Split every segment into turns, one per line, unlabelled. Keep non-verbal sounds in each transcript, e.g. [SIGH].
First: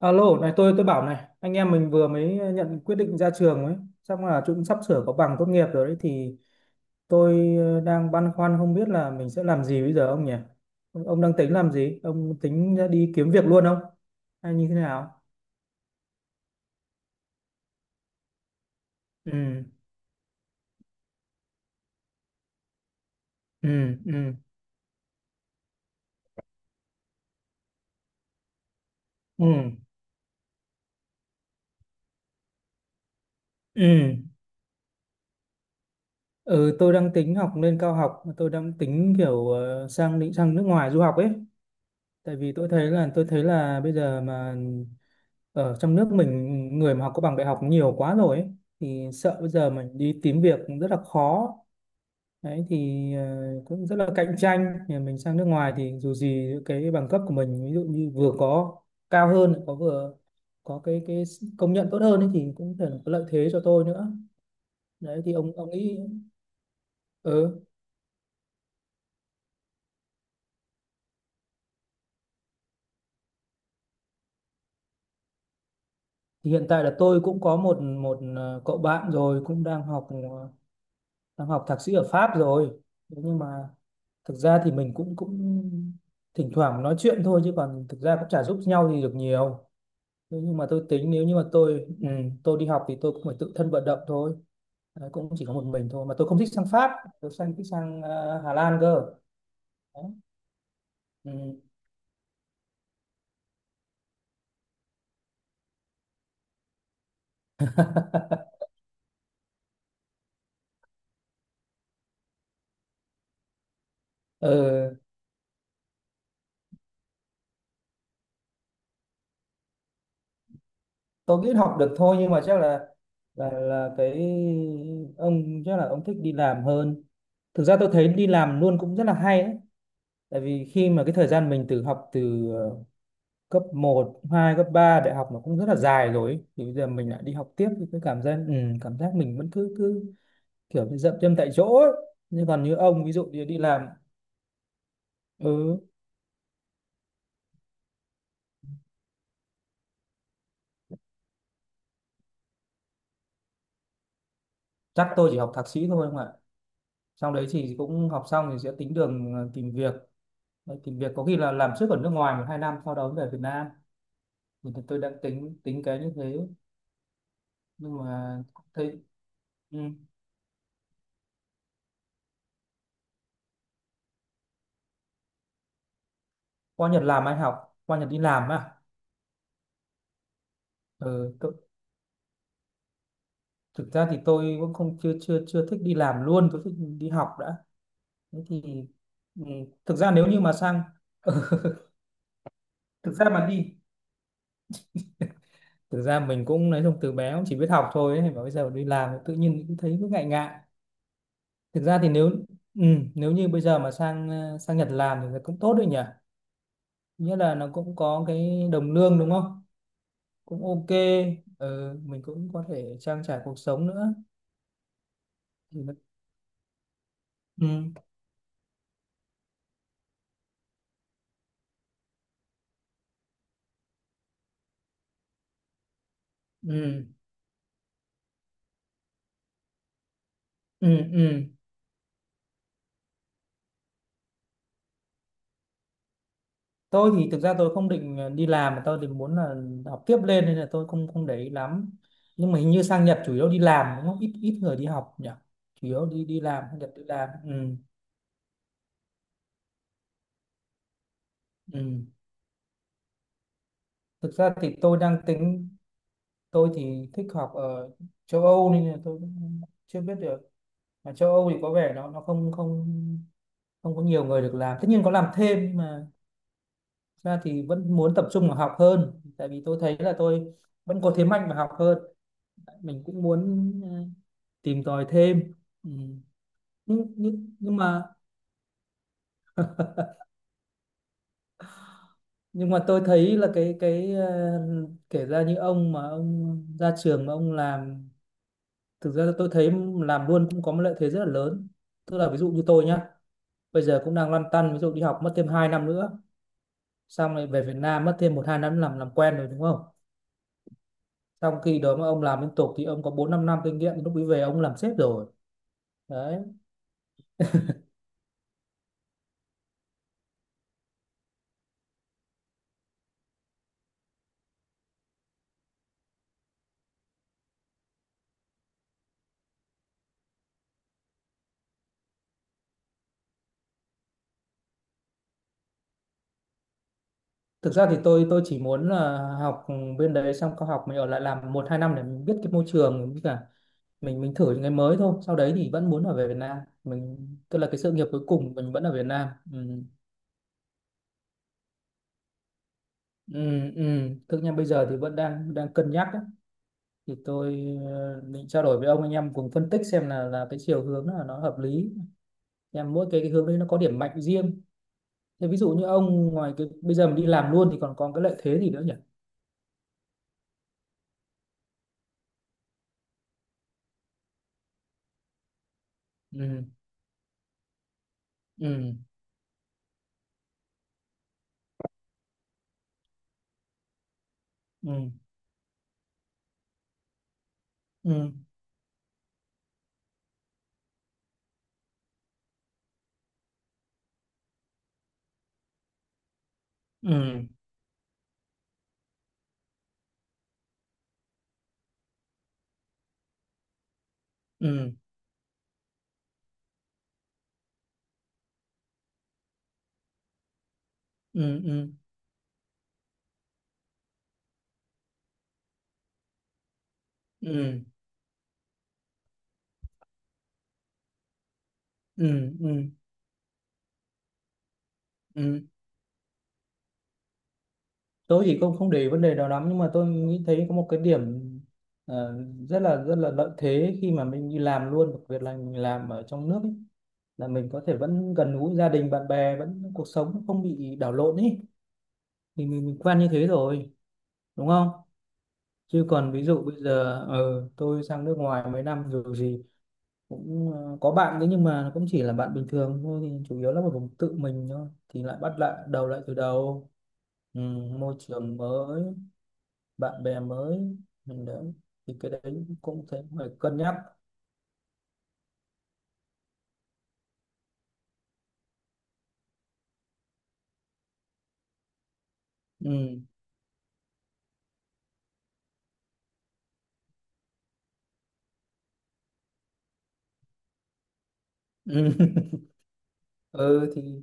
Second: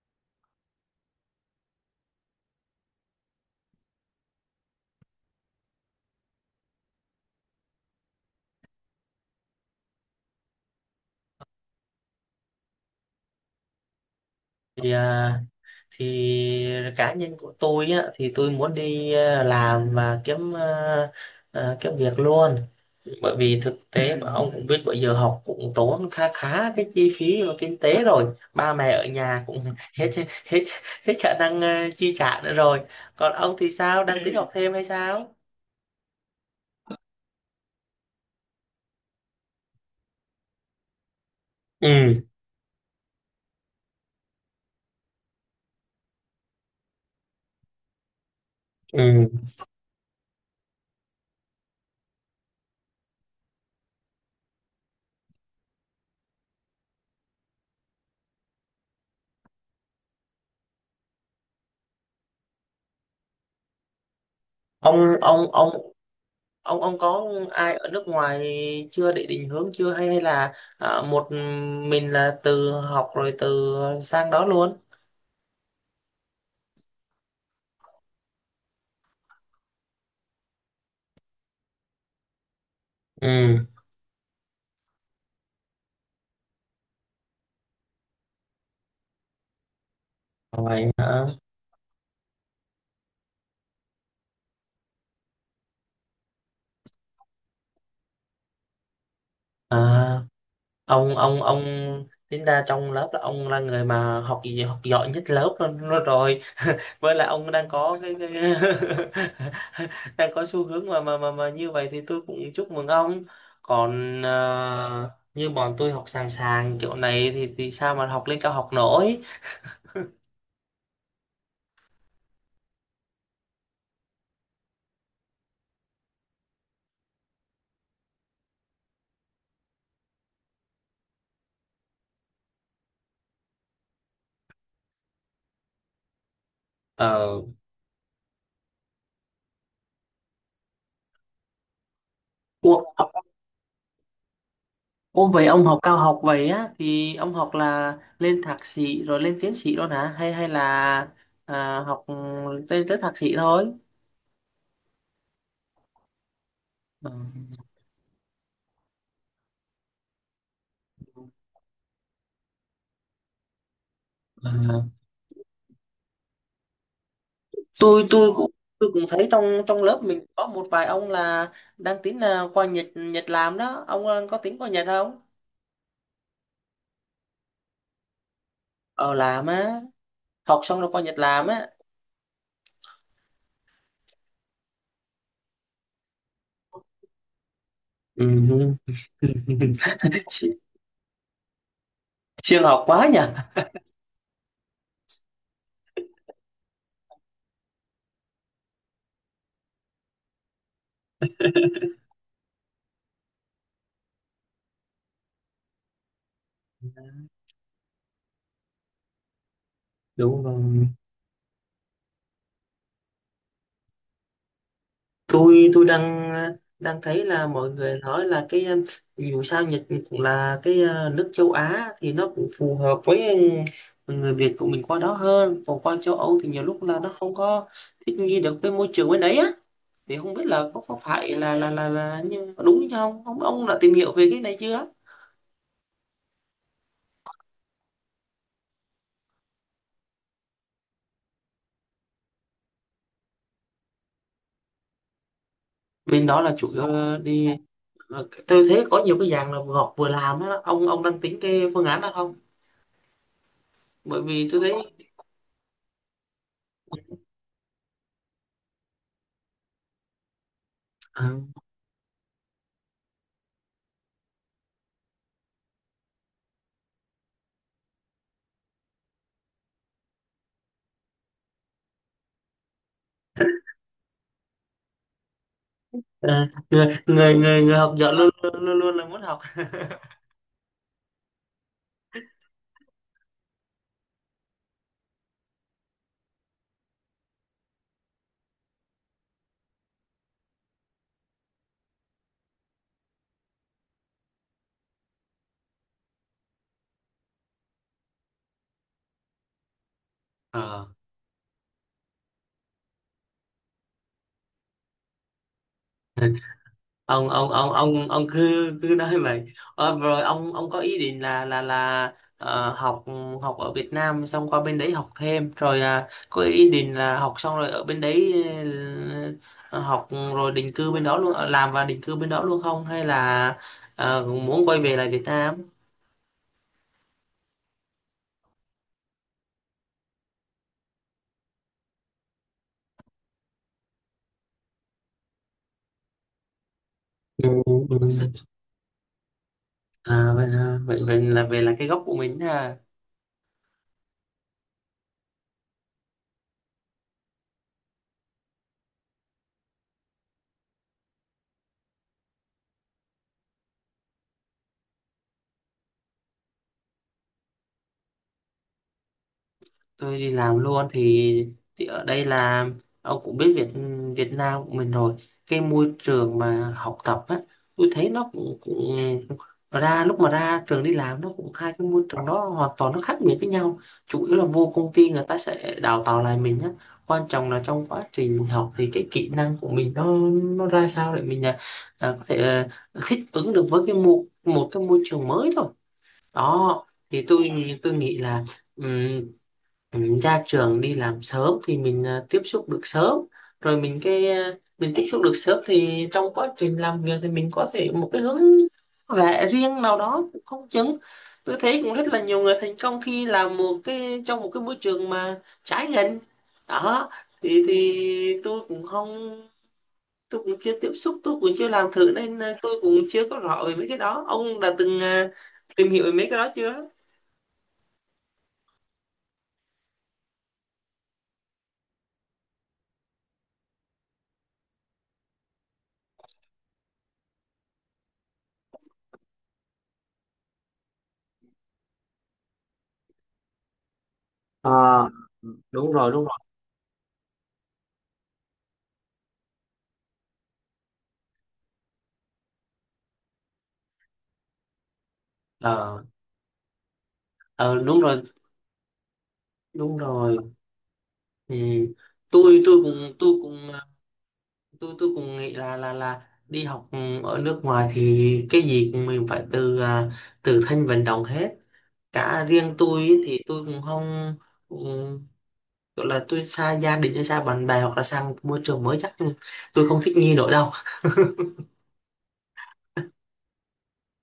Alo, này, tôi bảo này, anh em mình vừa mới nhận quyết định ra trường ấy, chắc là chúng sắp sửa có bằng tốt nghiệp rồi đấy. Thì tôi đang băn khoăn không biết là mình sẽ làm gì bây giờ, ông nhỉ? Ông đang tính làm gì? Ông tính ra đi kiếm việc luôn không? Hay như thế
thì
nào?
à, thì cá nhân của tôi á thì tôi muốn đi
Ừ,
làm và kiếm việc luôn, bởi vì
ừ,
thực tế mà
ừ,
ông cũng biết bây giờ học cũng tốn khá khá cái chi phí và kinh tế rồi. Ba mẹ ở nhà cũng
ừ,
[LAUGHS] hết hết hết khả năng chi trả nữa rồi. Còn ông thì sao,
ừ.
đang tính học thêm hay sao?
Ừ, tôi đang tính học lên cao học, tôi đang tính kiểu định sang nước ngoài du học ấy.
Ừ,
Tại vì tôi thấy là bây giờ mà ở trong nước mình, người mà học có bằng đại học nhiều quá rồi ấy, thì
ừ.
sợ bây giờ mình đi tìm việc cũng rất là khó. Đấy thì cũng rất là cạnh tranh. Nhà mình sang nước ngoài thì dù gì cái bằng cấp của mình, ví dụ như vừa có cao hơn, lại có vừa có cái công nhận tốt hơn ấy, thì cũng có thể là có lợi thế cho tôi nữa.
ông
Đấy thì
ông
ông
ông
ông nghĩ
ông ông có
ừ,
ai ở nước ngoài chưa để định hướng chưa, hay hay là một mình là từ học rồi từ sang đó luôn?
thì hiện tại là tôi cũng có một một cậu bạn rồi, cũng đang học đang học thạc sĩ ở Pháp rồi. Thế nhưng
Ừ,
mà thực ra thì mình cũng cũng thỉnh thoảng nói chuyện thôi, chứ còn thực ra cũng chả giúp nhau gì được nhiều. Thế nhưng mà tôi
vậy
tính,
hả?
nếu như mà tôi ừ, tôi đi học thì tôi cũng phải tự thân vận động thôi. Đấy, cũng chỉ có một mình thôi mà tôi không thích sang Pháp, tôi thích sang Hà Lan cơ.
à,
Đấy.
ông ông
Ừ.
ông tính ra trong lớp là ông là người mà học gì học giỏi nhất lớp luôn, luôn rồi, với lại ông đang có cái
[LAUGHS]
[LAUGHS] đang có xu hướng mà như vậy, thì tôi cũng chúc mừng ông. còn
Ừ,
à, như bọn tôi học sàng sàng kiểu này thì sao mà học lên cao học nổi.
tôi nghĩ học được thôi, nhưng mà chắc là ông chắc là ông thích đi làm hơn. Thực ra tôi thấy đi làm luôn cũng rất là hay đấy. Tại vì khi mà cái thời gian mình từ học, từ cấp 1, 2, cấp 3, đại học nó cũng rất là dài rồi ấy. Thì bây giờ mình lại đi
Ờ.
học tiếp thì cái cảm giác ừ, cảm giác mình vẫn cứ cứ kiểu như dậm chân tại chỗ ấy. Nhưng còn như
Ủa,
ông, ví dụ như đi làm,
ủa, vậy ông học
ừ,
cao học vậy á, thì ông học là lên thạc sĩ rồi lên tiến sĩ luôn hả, hay hay là học tới thạc sĩ thôi?
chắc tôi chỉ học thạc sĩ thôi, không ạ.
Ờ,
Sau đấy thì cũng học xong thì sẽ tính đường tìm việc. Đấy, tìm việc có khi là làm trước ở nước ngoài 1 2 năm, sau đó về Việt Nam. Thì
ờ.
tôi đang tính tính cái như thế, nhưng
tôi tôi
mà
cũng tôi
thấy
cũng thấy trong
ừ.
trong lớp mình có một vài ông là đang tính là qua Nhật Nhật làm đó. Ông có tính qua Nhật không?
Qua Nhật làm, ai học qua Nhật đi làm à?
Ờ, làm á? Học xong rồi qua Nhật
Ừ,
làm
tôi-
á?
thực ra thì tôi cũng không, chưa chưa chưa thích đi làm luôn, tôi thích đi học đã. Thế thì
Ừ. [LAUGHS]
ừ, thực ra nếu như mà sang [LAUGHS] ừ,
Siêng học quá
thực
nhỉ.
ra mà đi, thực ra mình cũng nói chung từ bé cũng chỉ biết học thôi ấy, mà bây giờ đi làm tự nhiên cũng thấy cứ ngại ngại. Thực ra
[LAUGHS]
thì nếu ừ, nếu như bây giờ mà sang sang Nhật làm thì cũng tốt đấy nhỉ, nghĩa là nó cũng có cái đồng lương, đúng không?
Đúng
Cũng
rồi,
ok. Ừ, mình cũng có thể trang trải cuộc sống nữa.
tôi
Ừ,
đang đang thấy là mọi người nói là cái dù sao Nhật là cái nước châu Á thì nó cũng phù hợp với người Việt của mình qua đó hơn, còn qua châu Âu thì nhiều lúc là
ừ,
nó không có thích nghi được với môi trường bên đấy á. Thì không biết là
ừ,
có phải
ừ.
là đúng chứ không? Ông đã tìm hiểu về cái này chưa?
Tôi thì thực ra tôi không định đi làm, mà tôi định muốn là học tiếp lên, nên là tôi không không để ý lắm. Nhưng mà hình như sang Nhật chủ yếu đi làm, đúng không, ít ít người đi học nhỉ, chủ yếu đi
Bên đó
đi
là
làm,
chủ
sang
yếu
Nhật đi làm
đi.
ừ,
Tôi thấy có nhiều cái dạng là ngọt vừa làm á, ông đang tính cái phương án
ừ.
đó không? Bởi
Thực
vì
ra
tôi thấy.
thì tôi đang tính, tôi thì thích học ở châu Âu nên là tôi cũng chưa biết được, mà châu Âu
Ừ.
thì có vẻ nó không không không có nhiều người được làm, tất nhiên có làm thêm, nhưng mà thực ra thì vẫn muốn tập trung vào học hơn, tại vì tôi thấy là tôi vẫn có thế mạnh và học hơn, mình cũng muốn tìm tòi thêm. Ừ.
Ờ, người
nhưng,
người
nhưng
người
nhưng
người học
mà
giỏi luôn luôn là muốn học. [LAUGHS]
nhưng mà tôi thấy là cái kể ra như ông mà ông ra trường mà ông làm, thực ra tôi thấy làm luôn cũng có một lợi thế rất là lớn. Tức là ví dụ như tôi nhá, bây giờ cũng đang lăn tăn, ví dụ đi học mất thêm 2 năm nữa, xong lại về Việt Nam mất thêm 1 2 năm làm quen rồi, đúng không?
Ờ.
Trong khi đó mà ông làm liên tục thì ông có 4 5 năm kinh nghiệm, lúc ấy về ông làm sếp rồi. Đấy.
Ông cứ cứ nói vậy. Ờ, rồi ông có ý định là ờ, học học ở Việt Nam xong qua bên đấy học thêm, rồi có ý định là học xong rồi ở bên đấy, ờ, học rồi định cư bên đó luôn, làm và định cư bên đó luôn, không hay là muốn quay về lại Việt Nam?
Thực ra thì tôi chỉ muốn là học ừ, bên đấy xong, có học mình ở lại làm 1 2 năm để mình biết cái môi trường, với cả mình thử những cái mới thôi. Sau đấy thì vẫn muốn ở về Việt Nam. Mình
Ừ,
tức là cái sự nghiệp cuối
ừ.
cùng mình vẫn ở Việt Nam. Ừ.
À, vậy vậy là về là cái gốc của mình ha.
Ừ, ừ. Thực ra bây giờ thì vẫn đang đang cân nhắc ấy. Thì tôi định trao đổi với ông, anh em cùng phân tích xem là cái chiều hướng là nó hợp lý. Em mỗi cái hướng đấy nó có điểm mạnh riêng. Thế ví dụ như ông, ngoài cái bây giờ mình đi làm luôn thì còn có cái lợi thế gì nữa nhỉ?
Tôi đi làm luôn thì, ở đây là ông cũng biết Việt Việt Nam của mình rồi. Cái môi trường
Ừ.
mà học tập á, tôi thấy nó cũng,
Ừ.
cũng ra lúc mà ra trường đi làm, nó cũng hai cái môi trường đó hoàn toàn nó khác biệt với nhau. Chủ yếu là vô công ty
Ừ.
người ta sẽ đào tạo lại mình á, quan trọng là trong quá
Ừ.
trình mình học thì cái kỹ năng của mình nó ra sao để mình có thể thích ứng được với cái một một cái môi trường mới thôi đó. Thì
Ừ.
tôi nghĩ là ừ, ra trường đi làm sớm thì mình tiếp xúc được sớm, rồi mình
Ừ,
tiếp xúc được sớm thì trong quá trình làm việc thì mình có thể một cái hướng lẽ riêng nào đó cũng không chừng. Tôi
ừ,
thấy
ừ,
cũng rất là nhiều người thành công khi làm một cái, trong một cái môi trường mà trái ngành đó, thì
ừ,
tôi cũng không tôi cũng chưa tiếp xúc, tôi cũng chưa làm thử, nên
ừ, ừ,
tôi cũng chưa có rõ về mấy cái đó. Ông đã từng
ừ.
tìm hiểu về mấy cái đó chưa?
Tôi thì không không để ý vấn đề đó lắm, nhưng mà tôi nghĩ thấy có một cái điểm ờ, rất là lợi thế khi mà mình đi làm luôn, đặc biệt là mình làm ở trong nước ấy, là mình có thể vẫn gần gũi gia đình bạn bè, vẫn cuộc sống không bị đảo lộn ấy, thì mình quen như thế rồi, đúng
Ờ,
không?
đúng
Chứ
rồi, đúng
còn
rồi.
ví dụ bây giờ tôi sang nước ngoài mấy năm rồi gì, cũng có bạn đấy, nhưng mà nó cũng chỉ là bạn bình thường thôi, thì chủ yếu là một vùng tự mình thôi, thì lại bắt lại
Ờ,
đầu lại từ đầu. Ừ,
ờ, đúng
môi
rồi,
trường mới,
đúng
bạn
rồi.
bè mới. Ừ,
Ừ.
đấy, thì cái đấy cũng thấy
Tôi
phải
cũng
cân
ờ,
nhắc.
tôi cũng nghĩ là đi học ở nước ngoài thì cái gì cũng mình phải từ từ thân vận động hết cả, riêng tôi
Ừ.
ý thì tôi cũng không um, gọi là tôi xa gia đình hay xa bạn bè hoặc là sang môi trường mới, chắc tôi không thích nghi nổi đâu.
Ừ. [LAUGHS] Ừ thì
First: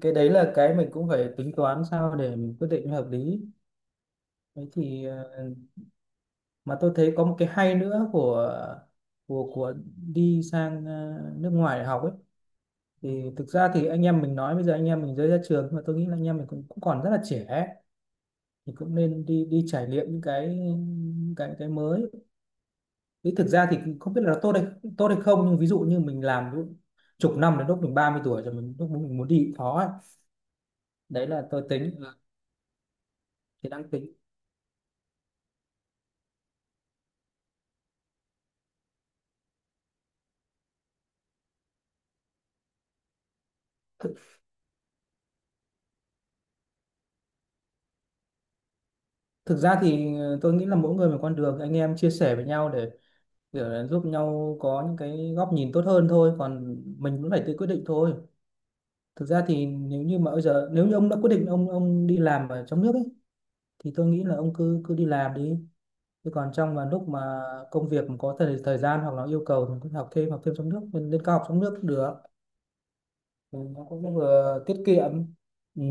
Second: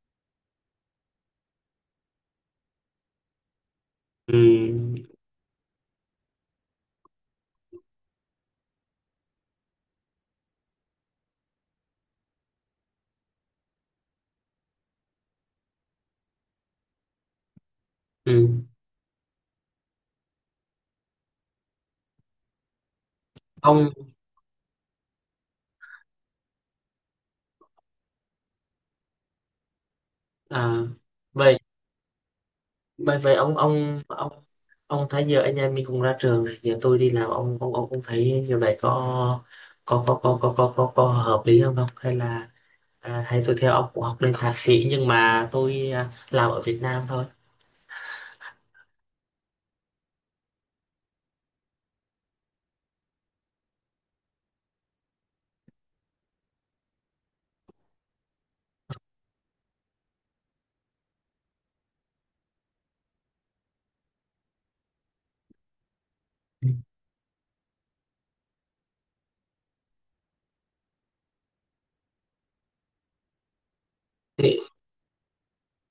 cái đấy là cái mình cũng phải tính toán sao để mình quyết định hợp lý.
Ừ.
Đấy thì mà tôi thấy có một cái hay nữa của của đi sang nước ngoài để học ấy, thì thực ra thì anh em mình nói bây giờ anh em mình mới ra trường, nhưng mà tôi nghĩ là anh em mình cũng còn rất là trẻ ấy.
Ừ.
Thì cũng nên đi đi trải nghiệm những cái, những cái mới, thì thực ra thì
ông
không biết là nó tốt hay không, nhưng ví dụ như mình làm lúc chục năm, đến lúc mình 30 tuổi rồi, mình lúc mình muốn đi cũng khó ấy.
à,
Đấy là
vậy
tôi tính,
vậy vậy
thì đang tính.
ông thấy giờ anh em mình cũng ra trường rồi, giờ tôi đi làm, ông ông cũng thấy như vậy, có hợp lý không không hay là à, hay tôi theo ông cũng học
thực,
lên thạc sĩ nhưng mà tôi làm ở Việt Nam
thực ra thì tôi nghĩ là mỗi người một con đường, anh em chia sẻ với nhau để giúp nhau có những cái góc nhìn tốt hơn thôi, còn mình cũng phải tự quyết định thôi. Thực ra thì nếu như mà bây giờ, nếu như ông đã quyết định ông đi làm ở trong nước ấy, thì tôi nghĩ là ông cứ cứ đi làm đi, chứ còn trong mà lúc mà công việc có thời thời gian, hoặc là yêu cầu, thì có học thêm, học thêm trong nước, lên lên cao học trong nước cũng được. Ừ, nó cũng
thôi?
vừa tiết kiệm. Ừ.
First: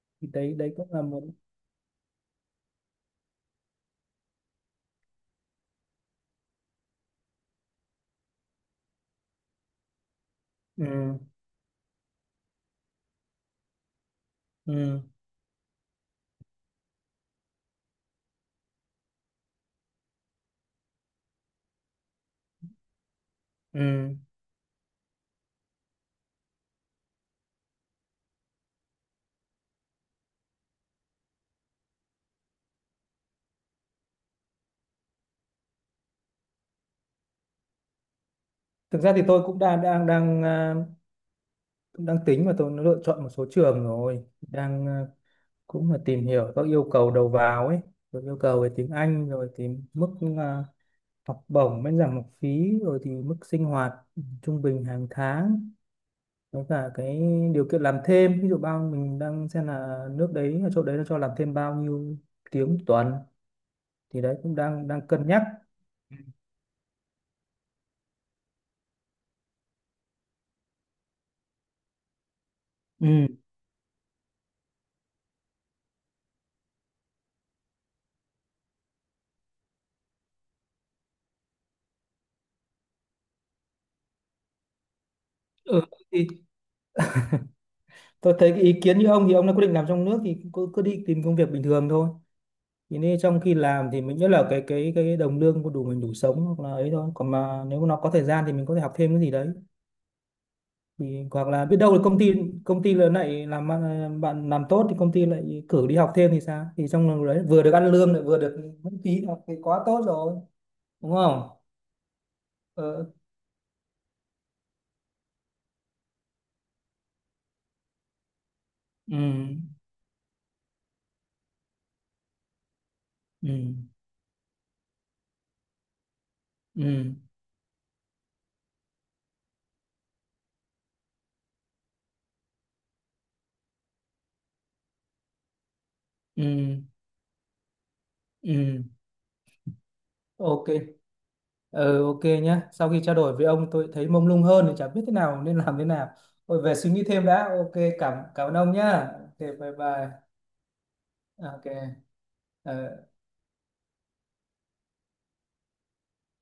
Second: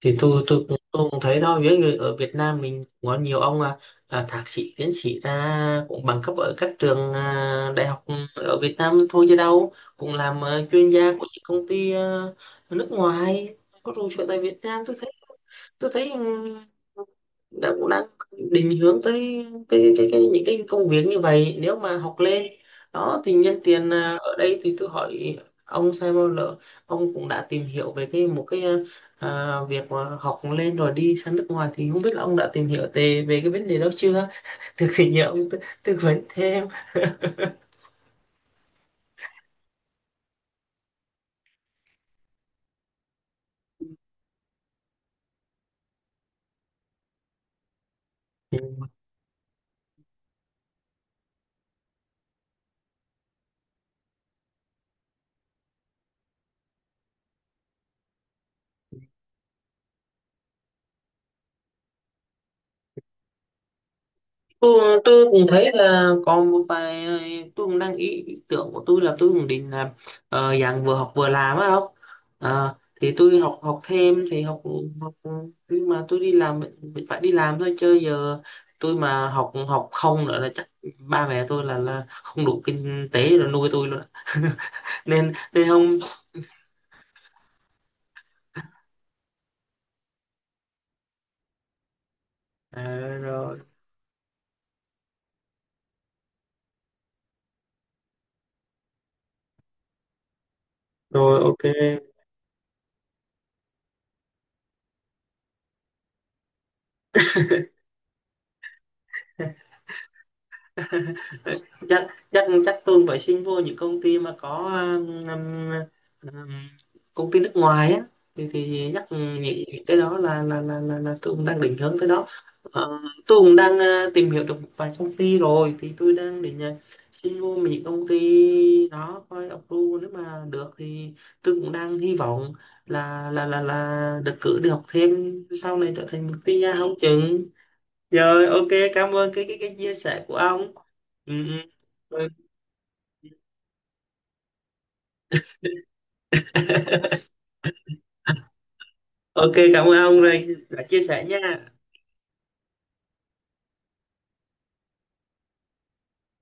Thì
Thì
tôi
đấy,
tôi
đấy
cũng
cũng là
tôi cũng
một.
thấy đó, ví dụ như ở Việt Nam mình cũng có nhiều ông thạc sĩ tiến sĩ ra cũng bằng cấp ở các trường đại học ở Việt Nam thôi, chứ đâu, cũng làm chuyên gia
Ừ.
của những công ty nước ngoài có trụ sở tại Việt Nam. Tôi
Ừ.
thấy, tôi thấy ừm, đã cũng đang định hướng tới cái những cái công việc như vậy, nếu mà học lên đó thì nhân tiền
Ừ.
ở đây thì tôi hỏi ông xem, bao lỡ ông cũng đã tìm hiểu về cái một cái việc mà học lên rồi đi sang nước ngoài, thì không biết là ông đã tìm hiểu về về cái vấn đề đó chưa, từ khi nhờ ông tư vấn thêm.
Thực ra thì tôi cũng đang đang đang à, cũng đang tính, và tôi lựa chọn một số trường rồi, đang cũng là tìm hiểu các yêu cầu đầu vào ấy, rồi yêu
Ừ.
cầu về tiếng Anh, rồi tìm mức à, học bổng miễn giảm học phí, rồi thì mức sinh hoạt trung bình hàng tháng, với cả cái điều kiện làm thêm, ví dụ bao mình đang xem là nước đấy ở chỗ đấy nó cho làm thêm bao nhiêu tiếng một tuần, thì đấy cũng đang
tôi
đang
tôi
cân nhắc.
cũng thấy là còn một vài, tôi cũng đang ý ý tưởng của tôi là tôi cũng định là dạng vừa học vừa làm á, không? Ờ,
Ừ.
thì tôi học học thêm thì học học, nhưng mà tôi đi làm, mình phải đi làm thôi, chứ giờ tôi mà học học không nữa là chắc ba mẹ tôi là không đủ kinh tế rồi nuôi tôi luôn ạ. [LAUGHS] nên nên
Ừ,
không.
thì tôi thấy cái ý kiến như ông, thì ông đã quyết định làm trong nước thì cứ cứ đi tìm công việc bình thường thôi,
À,
thì nên trong khi
rồi,
làm thì mình, nhất là cái đồng lương có đủ mình đủ sống hoặc là ấy thôi, còn mà nếu mà nó có thời gian thì mình có thể học thêm cái gì đấy, thì
rồi,
hoặc
ok.
là biết đâu là
[LAUGHS]
công ty, công ty lớn lại làm ăn- bạn làm tốt thì công ty lại cử đi học thêm thì sao, thì trong lúc đấy vừa được ăn lương lại vừa được miễn phí học thì quá tốt rồi, đúng không?
chắc chắc chắc tôi
ờ,
phải xin vô những công ty mà có um, um, um, công ty nước ngoài á, thì chắc
ừ,
nghĩ cái đó là là tôi cũng đang định hướng tới đó. Ờ, tôi
ừ,
cũng đang tìm hiểu được một vài công ty rồi, thì tôi đang định
ừ,
xin vô những công ty đó coi approve, nếu mà được thì tôi cũng đang hy vọng là được cử đi học thêm, sau này trở thành một PR
ừ,
không chừng. Rồi, ok,
ừ.
cảm ơn cái chia sẻ của
Ok.
ông. Ừ, ừ.
Ờ, ok
Ừ,
nhá, sau khi trao đổi với ông tôi thấy mông lung hơn, thì chả biết thế nào, nên làm thế nào. Ôi, về suy nghĩ thêm đã. Ok, cảm cảm ơn ông nhá, ok,
ok,
bye
cảm ơn
bye.
ông rồi đã chia sẻ nha.
Ok. Ờ.